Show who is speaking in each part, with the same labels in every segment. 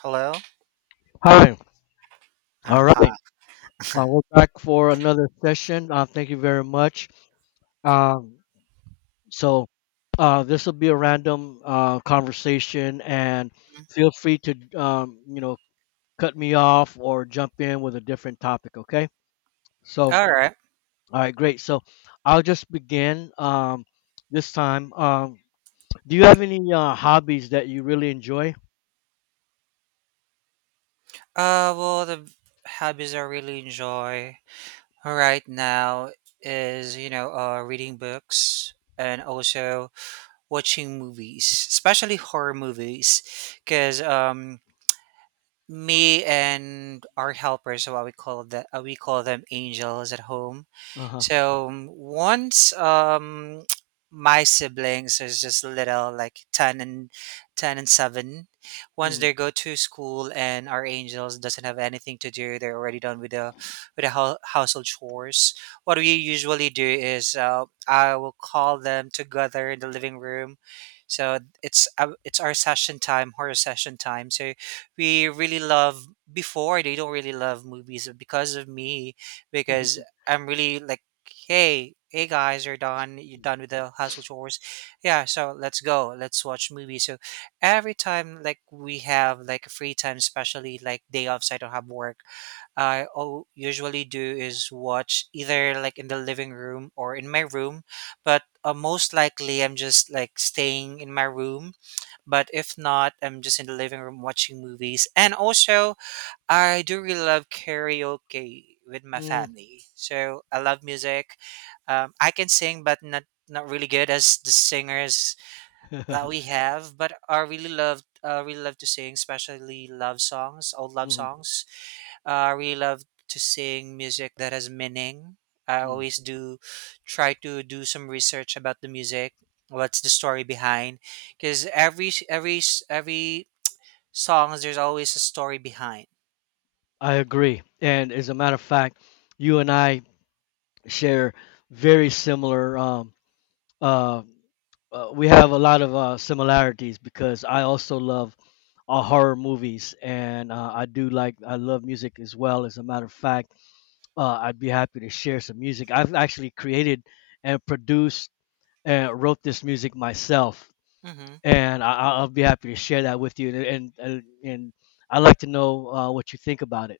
Speaker 1: Hello?
Speaker 2: Hi. All right.
Speaker 1: Hi.
Speaker 2: We're back for another session. Thank you very much. Um, so this will be a random conversation, and
Speaker 1: Mm.
Speaker 2: feel free to cut me off or jump in with a different topic. Okay. So
Speaker 1: All right.
Speaker 2: all right, Great. So I'll just begin this time. Do you have any hobbies that you really enjoy?
Speaker 1: Well, the hobbies I really enjoy right now is, you know, reading books and also watching movies, especially horror movies, because me and our helpers, what we call that, we call them angels at home.
Speaker 2: Uh huh.
Speaker 1: So once my siblings is just little, like 10 and 10 and 7. Once
Speaker 2: Mm.
Speaker 1: they go to school and our angels doesn't have anything to do, they're already done with the household chores. What we usually do is, I will call them together in the living room. So it's it's our session time, horror session time. So we really love, before, they don't really love movies because of me. Because I'm really like, hey, hey guys, you're done. You're done with the household chores. Yeah, so let's go. Let's watch movies. So every time, like, we have like free time, especially like day off, so I don't have work. I all usually do is watch either like in the living room or in my room, but most likely I'm just like staying in my room. But if not, I'm just in the living room watching movies. And also, I do really love karaoke with my
Speaker 2: Mm.
Speaker 1: family. So I love music. I can sing, but not really good as the singers that we have. But I really love, really love to sing, especially love songs, old love
Speaker 2: Mm.
Speaker 1: songs. I really love to sing music that has meaning. I
Speaker 2: Mm.
Speaker 1: always do try to do some research about the music. What's the story behind? Because every songs, there's always a story behind.
Speaker 2: I agree. And as a matter of fact, you and I share very similar, uh, we have a lot of similarities because I also love horror movies and I do like, I love music as well. As a matter of fact, I'd be happy to share some music. I've actually created and produced and wrote this music myself.
Speaker 1: Hmm.
Speaker 2: And will be happy to share that with you. And I like to know what you think about it.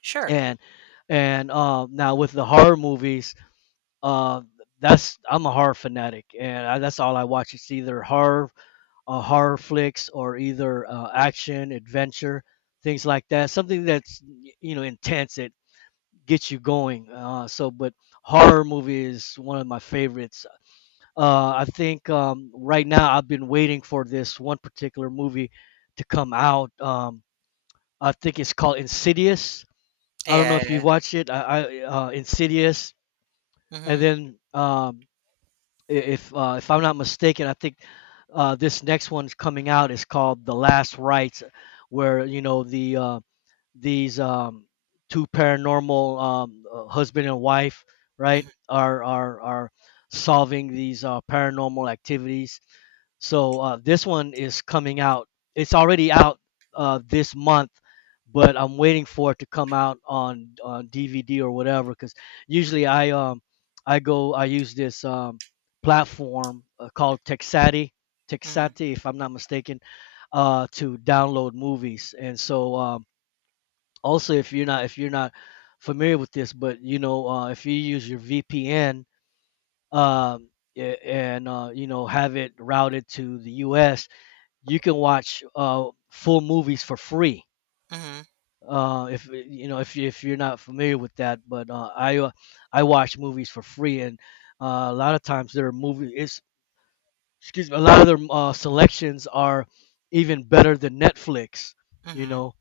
Speaker 1: Sure.
Speaker 2: And and Now with the horror movies, uh that's I'm a horror fanatic, and that's all I watch. It's either horror, horror flicks, or either action adventure, things like that, something that's intense, it gets you going, so. But horror movie is one of my favorites. I think right now I've been waiting for this one particular movie to come out. I think it's called Insidious. I don't know
Speaker 1: Yeah,
Speaker 2: if
Speaker 1: yeah.
Speaker 2: you've watched it. I Insidious, and
Speaker 1: Mhm.
Speaker 2: then if I'm not mistaken, I think this next one's coming out is called The Last Rites, where you know the these two paranormal, husband and wife, right,
Speaker 1: Mhm.
Speaker 2: are solving these paranormal activities. So this one is coming out. It's already out this month, but I'm waiting for it to come out on DVD or whatever. Because usually I go I use this platform called Texati.
Speaker 1: Mhm.
Speaker 2: Texati, if I'm not mistaken, to download movies. And so also if you're not familiar with this, but you know, if you use your VPN. Um, and you know, have it routed to the U.S, you can watch full movies for free.
Speaker 1: Mhm.
Speaker 2: If if you're not familiar with that, but I watch movies for free, and a lot of times their movie is, excuse me, a lot of their selections are even better than Netflix. You
Speaker 1: Mhm.
Speaker 2: know,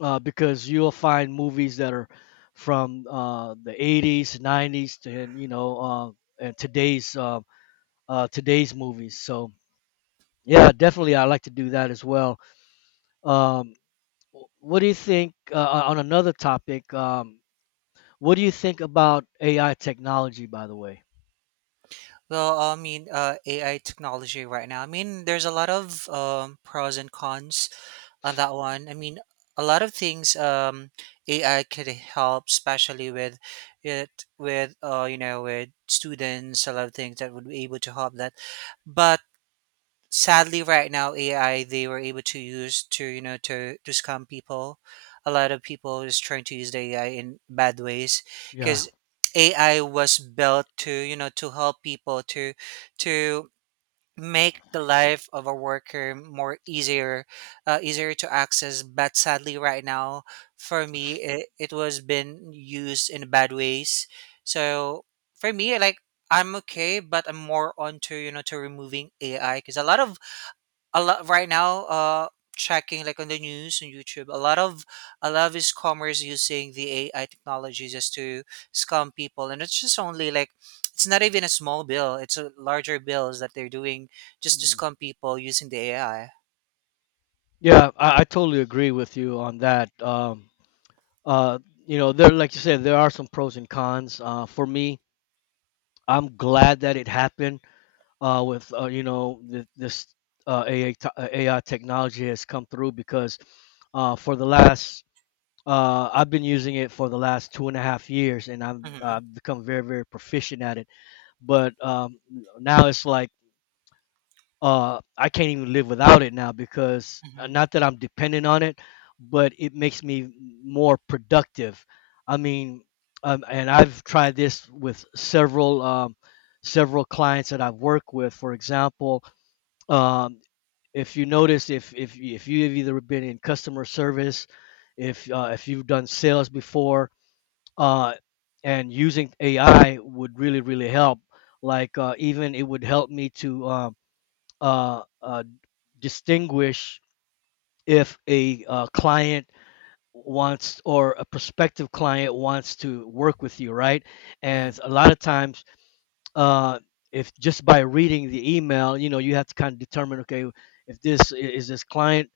Speaker 2: because you'll find movies that are from the 80s, 90s, to, and you know, and today's today's movies. So yeah, definitely I like to do that as well. um What do you think, on another topic? What do you think about AI technology, by the way?
Speaker 1: Well, I mean, AI technology right now. I mean, there's a lot of pros and cons on that one. I mean, a lot of things, AI could help, especially with it, with, you know, with students. A lot of things that would be able to help that, but sadly right now AI, they were able to use to, you know, to scam people. A lot of people is trying to use the AI in bad ways,
Speaker 2: Yeah.
Speaker 1: because AI was built to, you know, to help people to make the life of a worker more easier, easier to access. But sadly right now, for me, it was been used in bad ways. So for me, like, I'm okay, but I'm more onto, you know, to removing AI, because a lot right now, checking like on the news and YouTube, a lot of these commerce using the AI technology just to scam people. And it's just only like, it's not even a small bill, it's a larger bills that they're doing just to
Speaker 2: Mm.
Speaker 1: scam people using the AI.
Speaker 2: Yeah, I totally agree with you on that. Uh, you know, there, like you said, there are some pros and cons. For me, I'm glad that it happened. With you know, th- this AI, AI technology has come through because for the last I've been using it for the last two and a half years, and I'm
Speaker 1: Mm-hmm.
Speaker 2: I've become very very proficient at it. But Now it's like I can't even live without it now because
Speaker 1: Mm-hmm.
Speaker 2: not that I'm dependent on it, but it makes me more productive. I mean, and I've tried this with several clients that I've worked with. For example, um, if you notice, if you have either been in customer service, if you've done sales before, uh, and using AI would really really help. Like even it would help me to uh, uh, distinguish if a client wants, or a prospective client wants to work with you, right?
Speaker 1: Mm-hmm.
Speaker 2: And a lot of times, uh, if just by reading the email, you know, you have to kind of determine, okay, if this client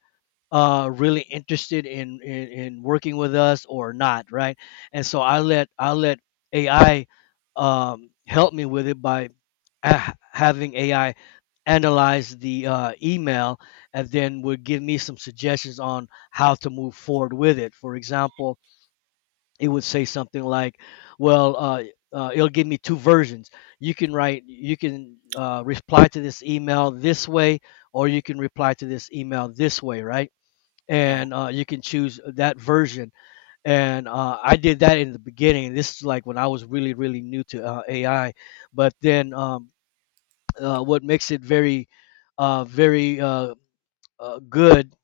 Speaker 2: really interested in working with us or not, right? And so I let AI help me with it by, having AI analyze the email, and then would give me some suggestions on how to move forward with it. For example, it would say something like, well uh, it'll give me two versions. You can write, you can reply to this email this way, or you can reply to this email this way, right?
Speaker 1: Yeah.
Speaker 2: And you can choose that version. And I did that in the beginning. This is like when I was really, really new to AI. But then What makes it very, uh, very uh, good,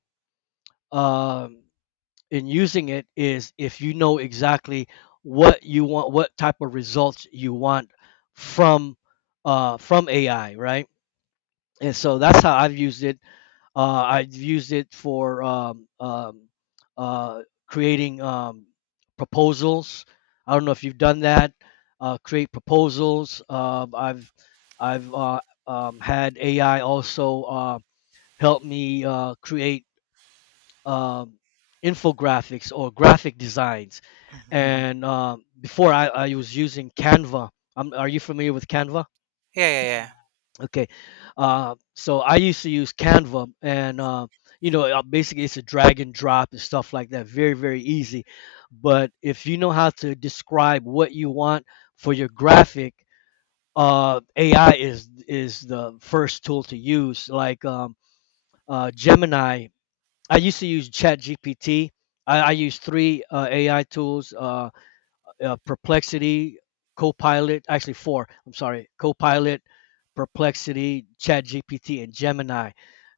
Speaker 2: um in using it, is if you know exactly what you want, what type of results you want from from AI, right? And so that's how I've used it. I've used it for uh, creating proposals. I don't know if you've done that. Create proposals. I've Had AI also help me create um, infographics or graphic designs.
Speaker 1: Hmm.
Speaker 2: And before, I was using Canva. Um, are you familiar with Canva?
Speaker 1: Yeah, yeah, yeah.
Speaker 2: Okay, so I used to use Canva, and you know, basically it's a drag and drop and stuff like that. Very, very easy. But if you know how to describe what you want for your graphic, AI is the first tool to use. Like Gemini, I used to use ChatGPT. I use three AI tools. Perplexity, Copilot, actually four, I'm sorry, Copilot, Perplexity, ChatGPT, and Gemini.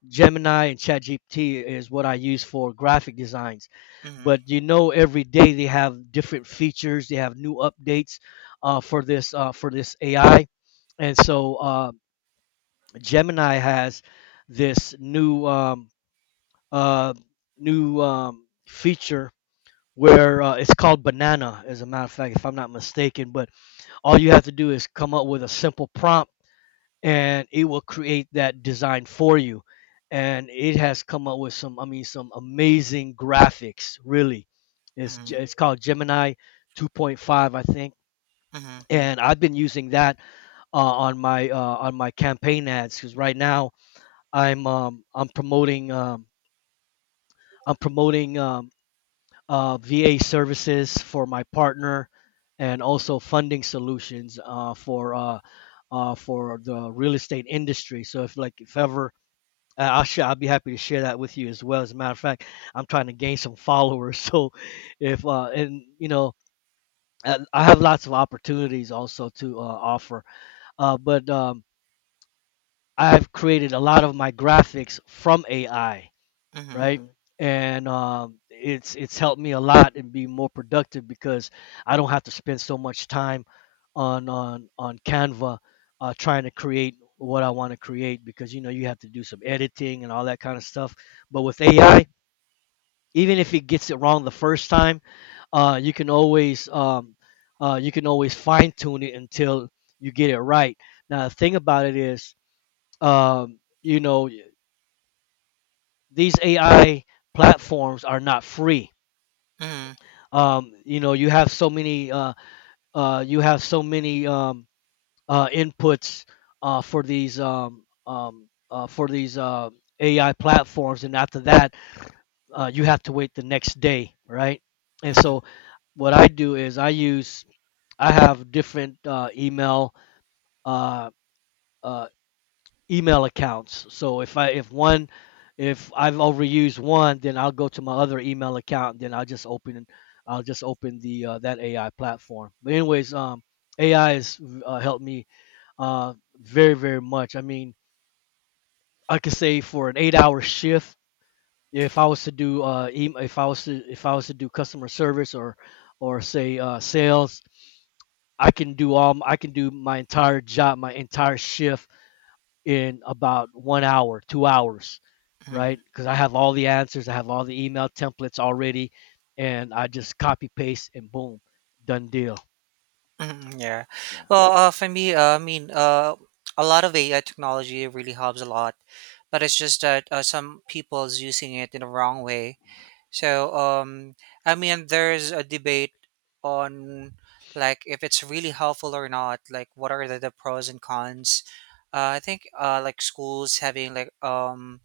Speaker 2: Gemini and ChatGPT is what I use for graphic designs.
Speaker 1: Mm-hmm.
Speaker 2: But you know, every day they have different features, they have new updates for this AI, and so Gemini has this new uh, feature where it's called Banana, as a matter of fact, if I'm not mistaken. But all you have to do is come up with a simple prompt, and it will create that design for you. And it has come up with some, I mean, some amazing graphics, really. It's,
Speaker 1: Mm-hmm.
Speaker 2: it's called Gemini 2.5, I think.
Speaker 1: Mm-hmm.
Speaker 2: And I've been using that on my campaign ads, because right now I'm um, I'm promoting um, I'm promoting VA services for my partner, and also funding solutions for the real estate industry. So if, like, if ever, I'll be happy to share that with you as well. As a matter of fact, I'm trying to gain some followers. So if, and you know, I have lots of opportunities also to offer, but I've created a lot of my graphics from AI,
Speaker 1: Mm-hmm.
Speaker 2: right? And it's helped me a lot and be more productive, because I don't have to spend so much time on Canva, trying to create what I want to create, because you know you have to do some editing and all that kind of stuff. But with AI, even if it gets it wrong the first time, uh, you can always um, you can always fine tune it until you get it right. Now the thing about it is, you know, these AI platforms are not free.
Speaker 1: Mm-hmm.
Speaker 2: You know, you have so many you have so many inputs for these AI platforms, and after that you have to wait the next day, right? And so what I do is I have different email uh uh email accounts. So if one, if I've overused one, then I'll go to my other email account and then I'll just open the that AI platform. But anyways, AI has helped me very very much. I mean, I could say for an 8 hour shift, if I was to do, if I was to do customer service, or say sales, I can do my entire job, my entire shift in about 1 hour, 2 hours,
Speaker 1: Mm-hmm.
Speaker 2: right? Because I have all the answers, I have all the email templates already, and I just copy paste and boom, done deal.
Speaker 1: Mhm, yeah.
Speaker 2: Yeah,
Speaker 1: Well, for me, a lot of AI technology really helps a lot, but it's just that some people's using it in the wrong way. So, I mean, there's a debate on, like, if it's really helpful or not. Like, what are the pros and cons? I think, like schools having like,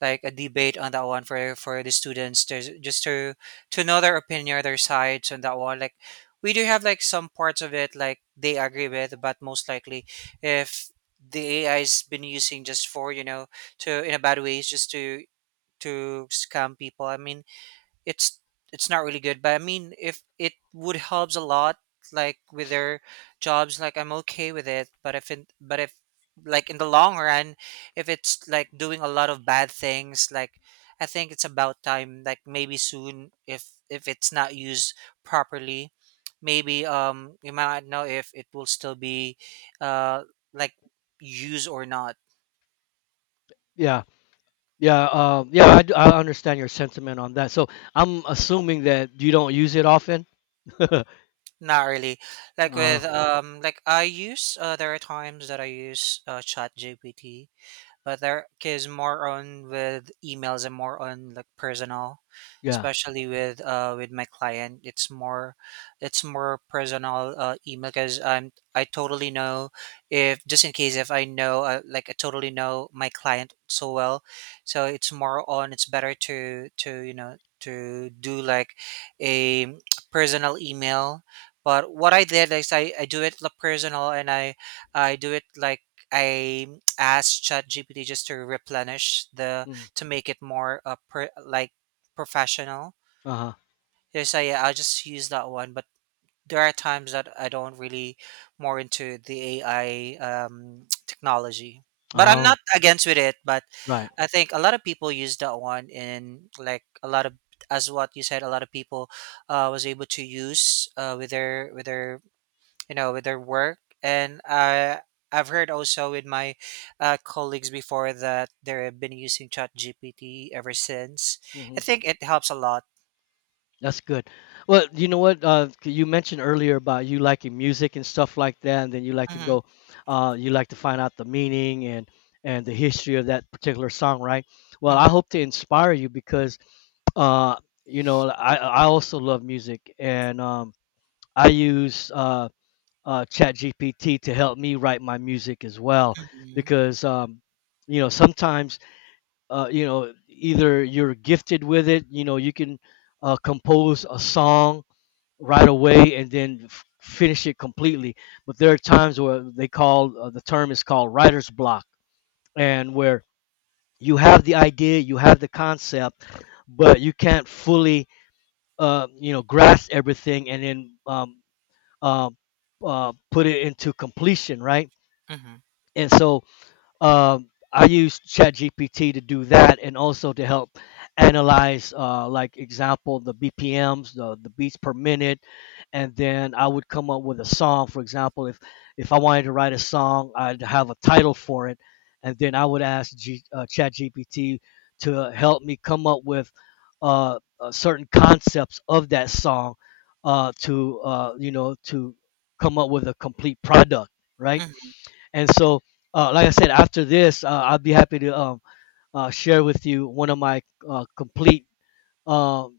Speaker 1: like a debate on that one, for the students to just to know their opinion, their sides on that one. Like, we do have like some parts of it like they agree with, but most likely, if the AI's been using just for, you know, to in a bad ways, just to scam people, I mean, it's it's not really good. But I mean, if it would helps a lot, like with their jobs, like, I'm okay with it. But if it, but if like in the long run, if it's like doing a lot of bad things, like, I think it's about time, like maybe soon, if it's not used properly, maybe, you might not know if it will still be, uh like, used or not.
Speaker 2: yeah, yeah, I understand your sentiment on that. So I'm assuming that you don't use it often.
Speaker 1: Not really. Like
Speaker 2: Uh,
Speaker 1: with, like I use, there are times that I use GPT, but their is more on with emails and more on like personal,
Speaker 2: yeah.
Speaker 1: especially with, with my client. It's more, it's more personal, email, because I'm, I totally know, if just in case, if I know, like I totally know my client so well. So it's more on, it's better to, you know, to do like a personal email. But what I did is, I do it like personal, and I I do it like, I ask ChatGPT just to replenish the,
Speaker 2: Mm,
Speaker 1: to make it more, like, professional.
Speaker 2: uh huh.
Speaker 1: Yeah, so yeah, I'll just use that one. But there are times that I don't really more into the AI, technology. But I'm
Speaker 2: Oh,
Speaker 1: not against with it. But
Speaker 2: right.
Speaker 1: I think a lot of people use that one in, like, a lot of, as what you said, a lot of people, was able to use, with their, you know, with their work. And I've heard also with my, colleagues before, that they've been using ChatGPT ever since. I
Speaker 2: Mhm.
Speaker 1: think it helps a lot.
Speaker 2: That's good. Well, you know what? You mentioned earlier about you liking music and stuff like that, and then you like to
Speaker 1: Mm-hmm.
Speaker 2: go, you like to find out the meaning and the history of that particular song, right? Well, I
Speaker 1: Mm-hmm.
Speaker 2: hope to inspire you because, uh, I also love music, and I use ChatGPT to help me write my music as well
Speaker 1: Mm-hmm.
Speaker 2: because, sometimes, either you're gifted with it, you know, you can compose a song right away and then finish it completely. But there are times where they call the term is called writer's block, and where you have the idea, you have the concept, but you can't fully, grasp everything and then uh, put it into completion, right?
Speaker 1: Mm-hmm.
Speaker 2: And so I use ChatGPT to do that, and also to help analyze, like example, the BPMs, the beats per minute, and then I would come up with a song. For example, if I wanted to write a song, I'd have a title for it, and then I would ask ChatGPT to help me come up with certain concepts of that song to come up with a complete product, right?
Speaker 1: Hmm.
Speaker 2: And so, like I said, after this, I'll be happy to share with you one of my complete uh, uh,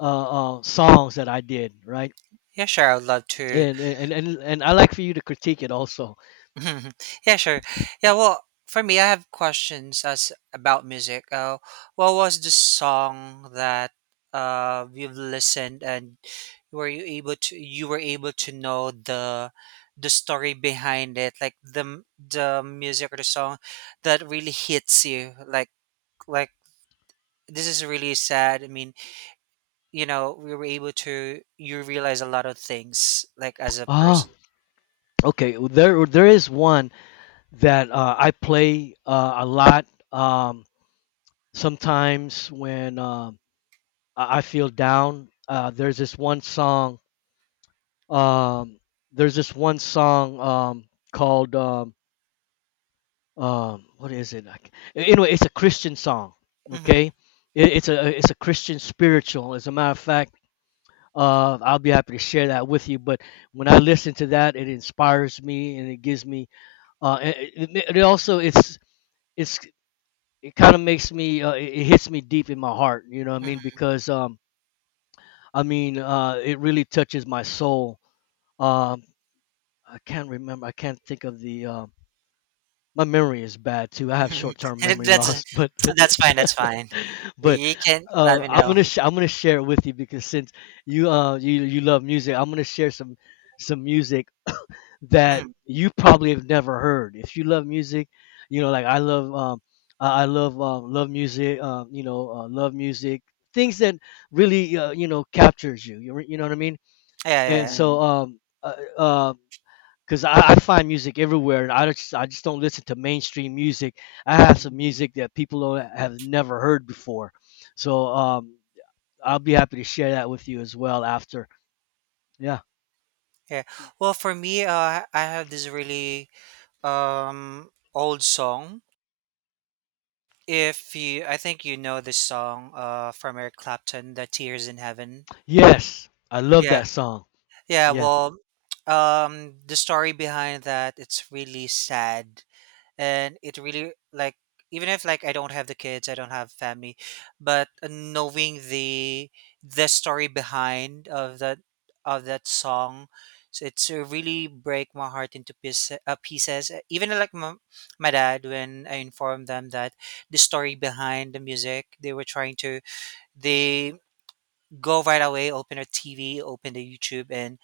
Speaker 2: songs that I did, right?
Speaker 1: Yeah, sure. I would love to.
Speaker 2: And I like for you to critique it also.
Speaker 1: yeah, sure. Yeah, well, for me, I have questions as about music. What was the song that, you've listened, and were you able to you were able to know the, story behind it, like, the music or the song that really hits you, like, like this is really sad. I mean, you know, we were able to, you realize a lot of things, like, as a
Speaker 2: Ah,
Speaker 1: person.
Speaker 2: okay. Well, there is one that I play a lot. Um, Sometimes when I feel down, there's this one song. Um, there's this one song called what is it like, anyway, it's a Christian song.
Speaker 1: Mm-hmm.
Speaker 2: Okay, it's a Christian spiritual, as a matter of fact. I'll be happy to share that with you, but when I listen to that, it inspires me and it gives me uh it, it it also it's it's it kind of makes me it it hits me deep in my heart, you know what I mean,
Speaker 1: Mm-hmm.
Speaker 2: because it really touches my soul. Um, I can't think of the my memory is bad too. I have
Speaker 1: Mhm.
Speaker 2: short-term memory
Speaker 1: that's,
Speaker 2: loss, but
Speaker 1: that's fine, that's fine.
Speaker 2: but
Speaker 1: You can let me
Speaker 2: I'm
Speaker 1: know.
Speaker 2: gonna I'm gonna share it with you because since you love music, I'm gonna share some music that
Speaker 1: Mhm.
Speaker 2: you probably have never heard. If you love music, you know, like I love love music, love music, things that really captures you. You you know what I mean?
Speaker 1: Yeah, yeah,
Speaker 2: And
Speaker 1: yeah.
Speaker 2: so, right. Because I find music everywhere, and I just don't listen to mainstream music. I have
Speaker 1: Mhm.
Speaker 2: some music that people don't, have never heard before, so I'll be happy to share that with you as well after. Yeah.
Speaker 1: Yeah. Well, for me, I have this really, old song. If you, I think you know this song, from Eric Clapton, "The Tears in Heaven."
Speaker 2: Yes, I love
Speaker 1: Yeah,
Speaker 2: that song.
Speaker 1: yeah.
Speaker 2: Yeah.
Speaker 1: Well, the story behind that, it's really sad. And it really like, even if like I don't have the kids, I don't have family, but knowing the, story behind of that, song, so it's, really break my heart into piece, pieces. Even like, my dad, when I informed them that the story behind the music, they were trying to, they go right away, open a TV, open the YouTube. And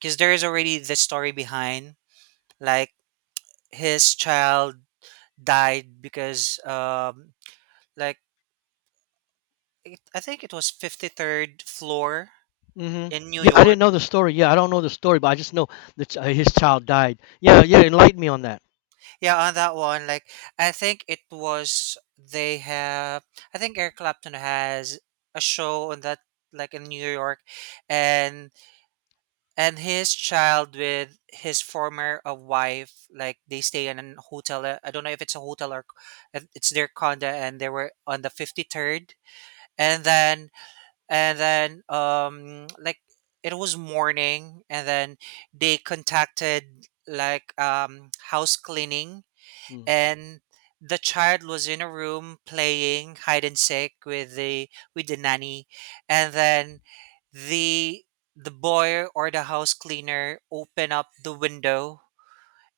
Speaker 1: because there is already the story behind, like, his child died because, like, it, I think it was 53rd floor
Speaker 2: Hmm.
Speaker 1: in New
Speaker 2: Yeah, I didn't
Speaker 1: York.
Speaker 2: know the story. Yeah, I don't know the story, but I just know that his child died. Yeah, yeah. Enlighten me on that.
Speaker 1: Yeah, on that one, like, I think it was, they have, I think Eric Clapton has a show on that, like in New York. And his child, with his former, wife, like, they stay in a hotel, I don't know if it's a hotel or, it's their condo, and they were on the 53rd. And then, like, it was morning, and then they contacted like, house cleaning,
Speaker 2: Mm.
Speaker 1: and the child was in a room playing hide and seek with the, nanny. And then the the boy, or the house cleaner, opened up the window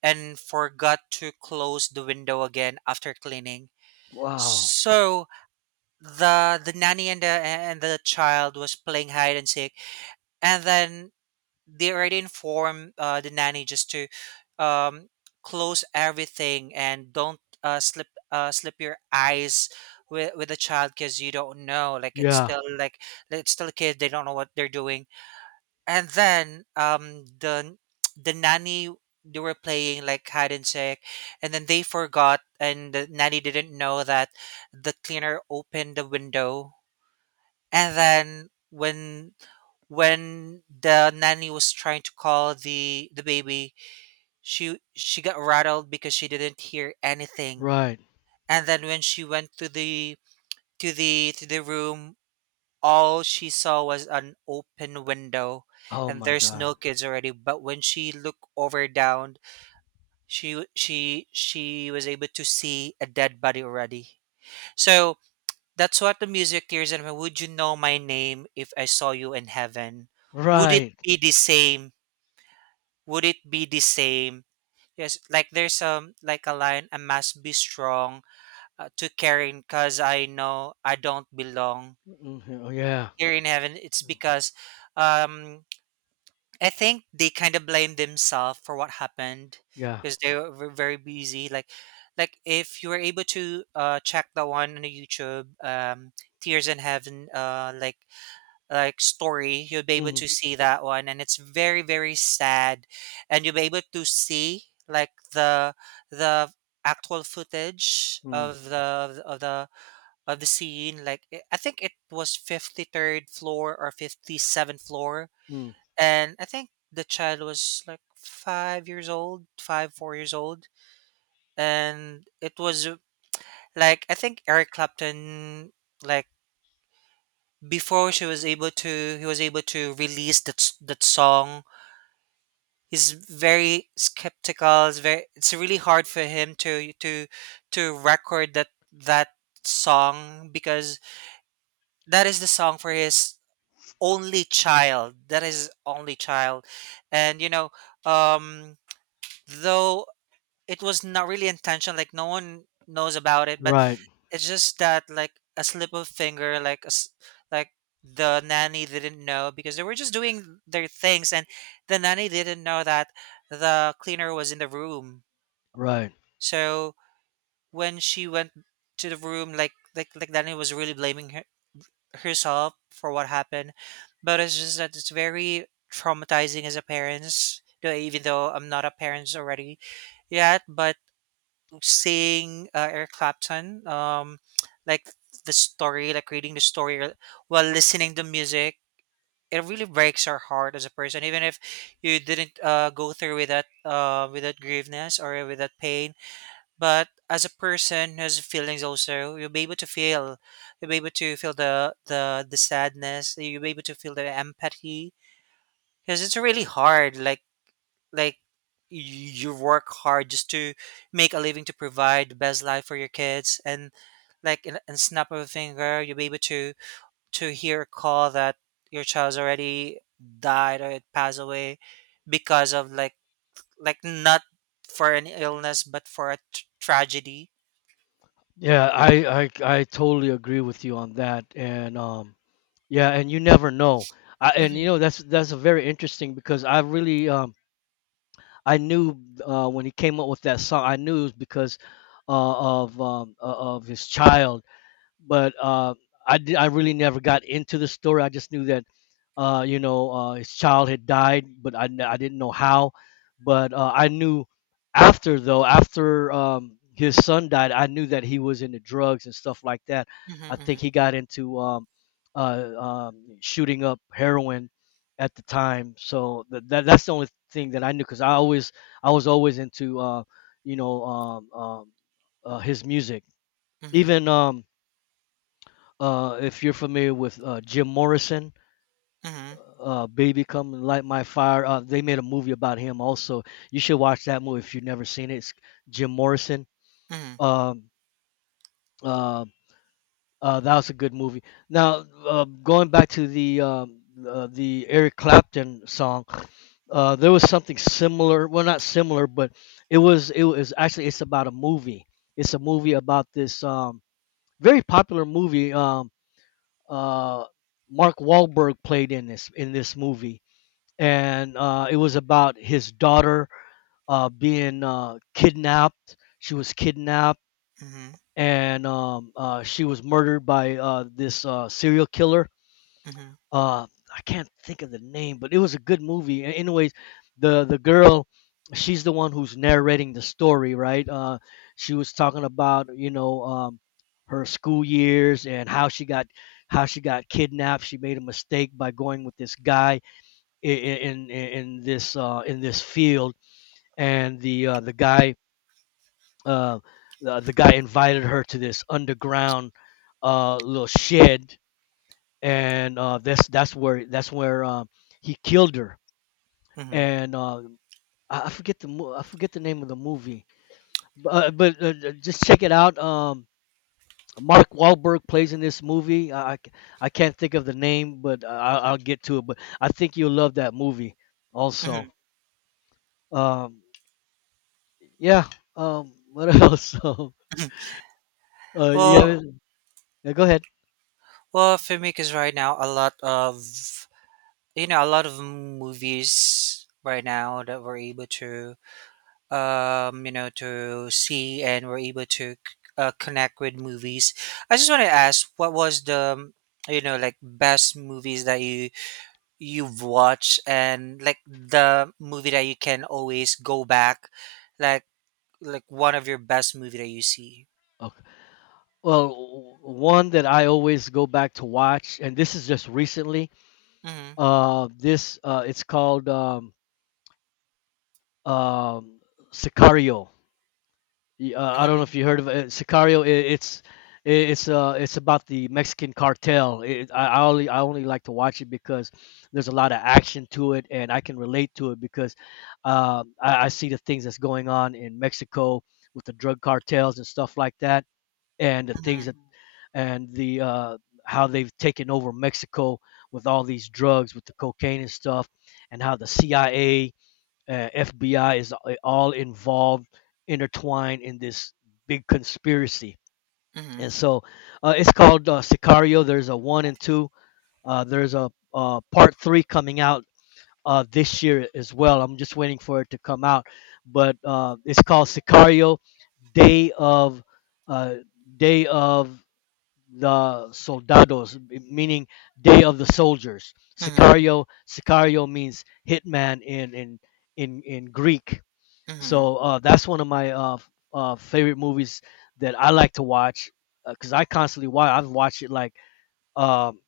Speaker 1: and forgot to close the window again after cleaning.
Speaker 2: Wow.
Speaker 1: So the, nanny and the child was playing hide and seek, and then they already informed, the nanny, just to, um, close everything, and don't, slip your eyes with the child, because you don't know, like, it's
Speaker 2: Yeah.
Speaker 1: still like, it's still a kid, they don't know what they're doing. And then, the, nanny, they were playing like hide and seek, and then they forgot, and the nanny didn't know that the cleaner opened the window. And then when, the nanny was trying to call the, baby, she got rattled because she didn't hear anything.
Speaker 2: Right.
Speaker 1: And then when she went to the, to the room, all she saw was an open window,
Speaker 2: Oh
Speaker 1: and
Speaker 2: my
Speaker 1: there's
Speaker 2: God.
Speaker 1: no kids already. But when she looked over down, she was able to see a dead body already. So that's what the music, tears, and would you know my name if I saw you in heaven, would it
Speaker 2: Right.
Speaker 1: be the same, would it be the same? Yes, like, there's, like, a line, I must be strong, to caring, cuz I know I don't belong
Speaker 2: Hmm. Yeah.
Speaker 1: here in heaven. It's because, um I think they kind of blame themselves for what happened,
Speaker 2: Yeah.
Speaker 1: because they were very busy, like, if you were able to, check the one on the YouTube, Tears in Heaven, like, story, you'll be able to
Speaker 2: Mm-hmm.
Speaker 1: see that one, and it's very, very sad. And you'll be able to see, like, the actual footage of the, of the scene. Like it-, I think it was 53rd floor or 57th floor.
Speaker 2: Mm-hmm.
Speaker 1: And I think the child was like 5 years old, 5 4 years old. And it was, like, I think Eric Clapton, like, before she was able to he was able to release that, that song, he's very skeptical. It's very, it's really hard for him to, to record that, song, because that is the song for his only child, that is his only child. And you know, um though, it was not really intentional, like, no one knows about it, but
Speaker 2: Right.
Speaker 1: it's just that like a slip of finger, like a s like the nanny didn't know, because they were just doing their things, and the nanny didn't know that the cleaner was in the room.
Speaker 2: Right.
Speaker 1: So when she went to the room, like, nanny was really blaming her, herself, for what happened. But it's just that it's very traumatizing as a parents. Though even though I'm not a parent already yet, but seeing, Eric Clapton, like, the story, like reading the story or-, while listening to music, it really breaks our heart as a person. Even if you didn't, go through with that grieveness, or with that pain. But as a person who has feelings also, you'll be able to feel, you'll be able to feel the sadness. You'll be able to feel the empathy, because it's really hard. Like you, you work hard just to make a living, to provide the best life for your kids. And, like, in snap of a finger, you'll be able to, hear a call that your child's already died, or it passed away, because of like, not for an illness, but for a tragedy.
Speaker 2: Yeah, I I totally agree with you on that. And yeah, and you never know. And you
Speaker 1: Mhm,
Speaker 2: know, that's a very interesting because I really I knew when he came up with that song, I knew it was because uh, of um uh, of his child, but I really never got into the story. I just knew that his child had died, but I I didn't know how. But I knew after, though, after his son died, I knew that he was into drugs and stuff like that. I think
Speaker 1: mhm,
Speaker 2: he got into shooting up heroin at the time. So that's the only thing that I knew because I always I was always into you know um, um, his music.
Speaker 1: mhm,
Speaker 2: Even if you're familiar with Jim Morrison,
Speaker 1: mhm,
Speaker 2: Baby Come and Light My Fire, they made a movie about him also. You should watch that movie if you've never seen it. It's Jim Morrison.
Speaker 1: mhm, mhm,
Speaker 2: Um, uh, that was a good movie. Now, going back to the Eric Clapton song, there was something similar. Well, not similar, but it was actually it's about a movie. It's a movie about this very popular movie. Uh, Mark Wahlberg played in this movie, and it was about his daughter being kidnapped. She was kidnapped,
Speaker 1: mhm,
Speaker 2: and she was murdered by this serial killer.
Speaker 1: mhm,
Speaker 2: uh I can't think of the name, but it was a good movie. Anyways, the girl, she's the one who's narrating the story, right? She was talking about, you know, her school years and how she got kidnapped. She made a mistake by going with this guy in this in this field, and the guy uh, the guy invited her to this underground little shed, and that's where he killed her.
Speaker 1: mhm,
Speaker 2: And uh, I forget the I forget the name of the movie, but, just check it out. Mark Wahlberg plays in this movie. I can't think of the name, but I'll get to it. But I think you'll love that movie also.
Speaker 1: mhm.
Speaker 2: Um, yeah. What else?
Speaker 1: Well,
Speaker 2: Yeah, yeah. Go ahead.
Speaker 1: for me, because right now, a lot of, you know, a lot of movies right now, that we're able to, you know, to see, and we're able to, connect with movies, I just want to ask, what was the, you know, like, best movies that you, you've watched, and like the movie that you can always go back, like, one of your best movie that you see.
Speaker 2: Okay. Well, one that I always go back to watch, and this is just recently.
Speaker 1: Mm-hmm.
Speaker 2: This It's called um, Sicario. I don't know
Speaker 1: Mm-hmm.
Speaker 2: if you heard of it. Sicario. I it's It's about the Mexican cartel. It, I only like to watch it because there's a lot of action to it, and I can relate to it because I see the things that's going on in Mexico with the drug cartels and stuff like that, and the
Speaker 1: Mm-hmm.
Speaker 2: things that and the how they've taken over Mexico with all these drugs, with the cocaine and stuff, and how the CIA, FBI is all involved, intertwined in this big conspiracy.
Speaker 1: Mm-hmm.
Speaker 2: And so it's called Sicario. There's a one and two. There's a part three coming out this year as well. I'm just waiting for it to come out, but it's called Sicario: Day of uh, Day of the Soldados, meaning Day of the Soldiers. Sicario, Sicario means hitman in in Greek.
Speaker 1: Mm-hmm.
Speaker 2: So that's one of my favorite movies that I like to watch because I constantly watch. I've watched it like um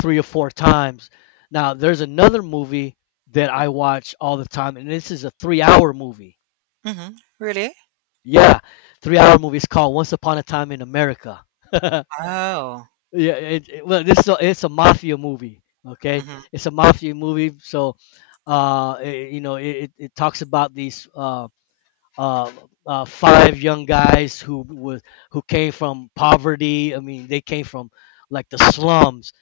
Speaker 2: three or four times. Now there's another movie that I watch all the time, and this is a three-hour movie.
Speaker 1: Mm-hmm. Really?
Speaker 2: Yeah, three-hour movie. It's called Once Upon a Time in America.
Speaker 1: Oh.
Speaker 2: Yeah, well, it's a mafia movie. Okay,
Speaker 1: Mm-hmm.
Speaker 2: it's a mafia movie, so you know, it talks about these uh, five young guys who was who came from poverty. I mean, they came from like the slums,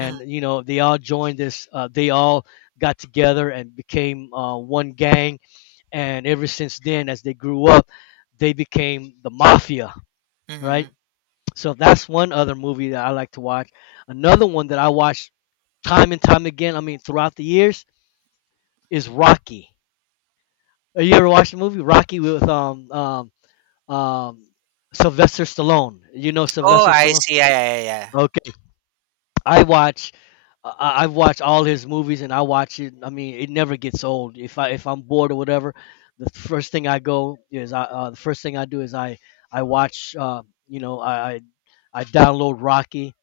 Speaker 1: Mm-hmm.
Speaker 2: you know, they all joined this. They all got together and became one gang, and ever since then, as they grew up, they became the mafia,
Speaker 1: Mm-hmm.
Speaker 2: right? So that's one other movie that I like to watch. Another one that I watch time and time again, I mean throughout the years, is Rocky. Have you ever watched the movie Rocky with um Sylvester Stallone? You know
Speaker 1: Oh,
Speaker 2: Sylvester
Speaker 1: I
Speaker 2: Stallone?
Speaker 1: see. Yeah, yeah, yeah. Yeah.
Speaker 2: Okay. I watch have watched all his movies and I watch it. I mean, it never gets old. If I if I'm bored or whatever, the first thing I go is I the first thing I do is I watch you know I I I download Rocky,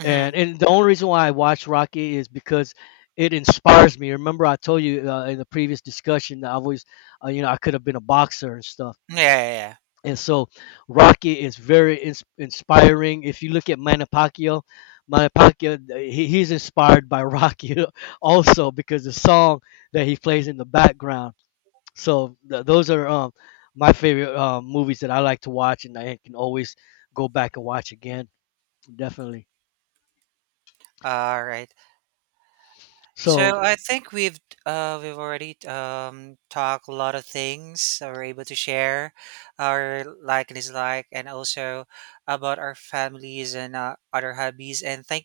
Speaker 1: Mm-hmm.
Speaker 2: and the only reason why I watch Rocky is because it inspires me. Remember, I told you in the previous discussion that I've always, you know, I could have been a boxer and stuff.
Speaker 1: Yeah, yeah, yeah.
Speaker 2: And so, Rocky is very inspiring. If you look at Manny Pacquiao, Manny Pacquiao, he's inspired by Rocky also because the song that he plays in the background. So those are my favorite movies that I like to watch, and I can always go back and watch again. Definitely.
Speaker 1: All right.
Speaker 2: So
Speaker 1: So I think we've already, talked a lot of things, that we're able to share our like and dislike, and also about our families and, other hobbies. And thank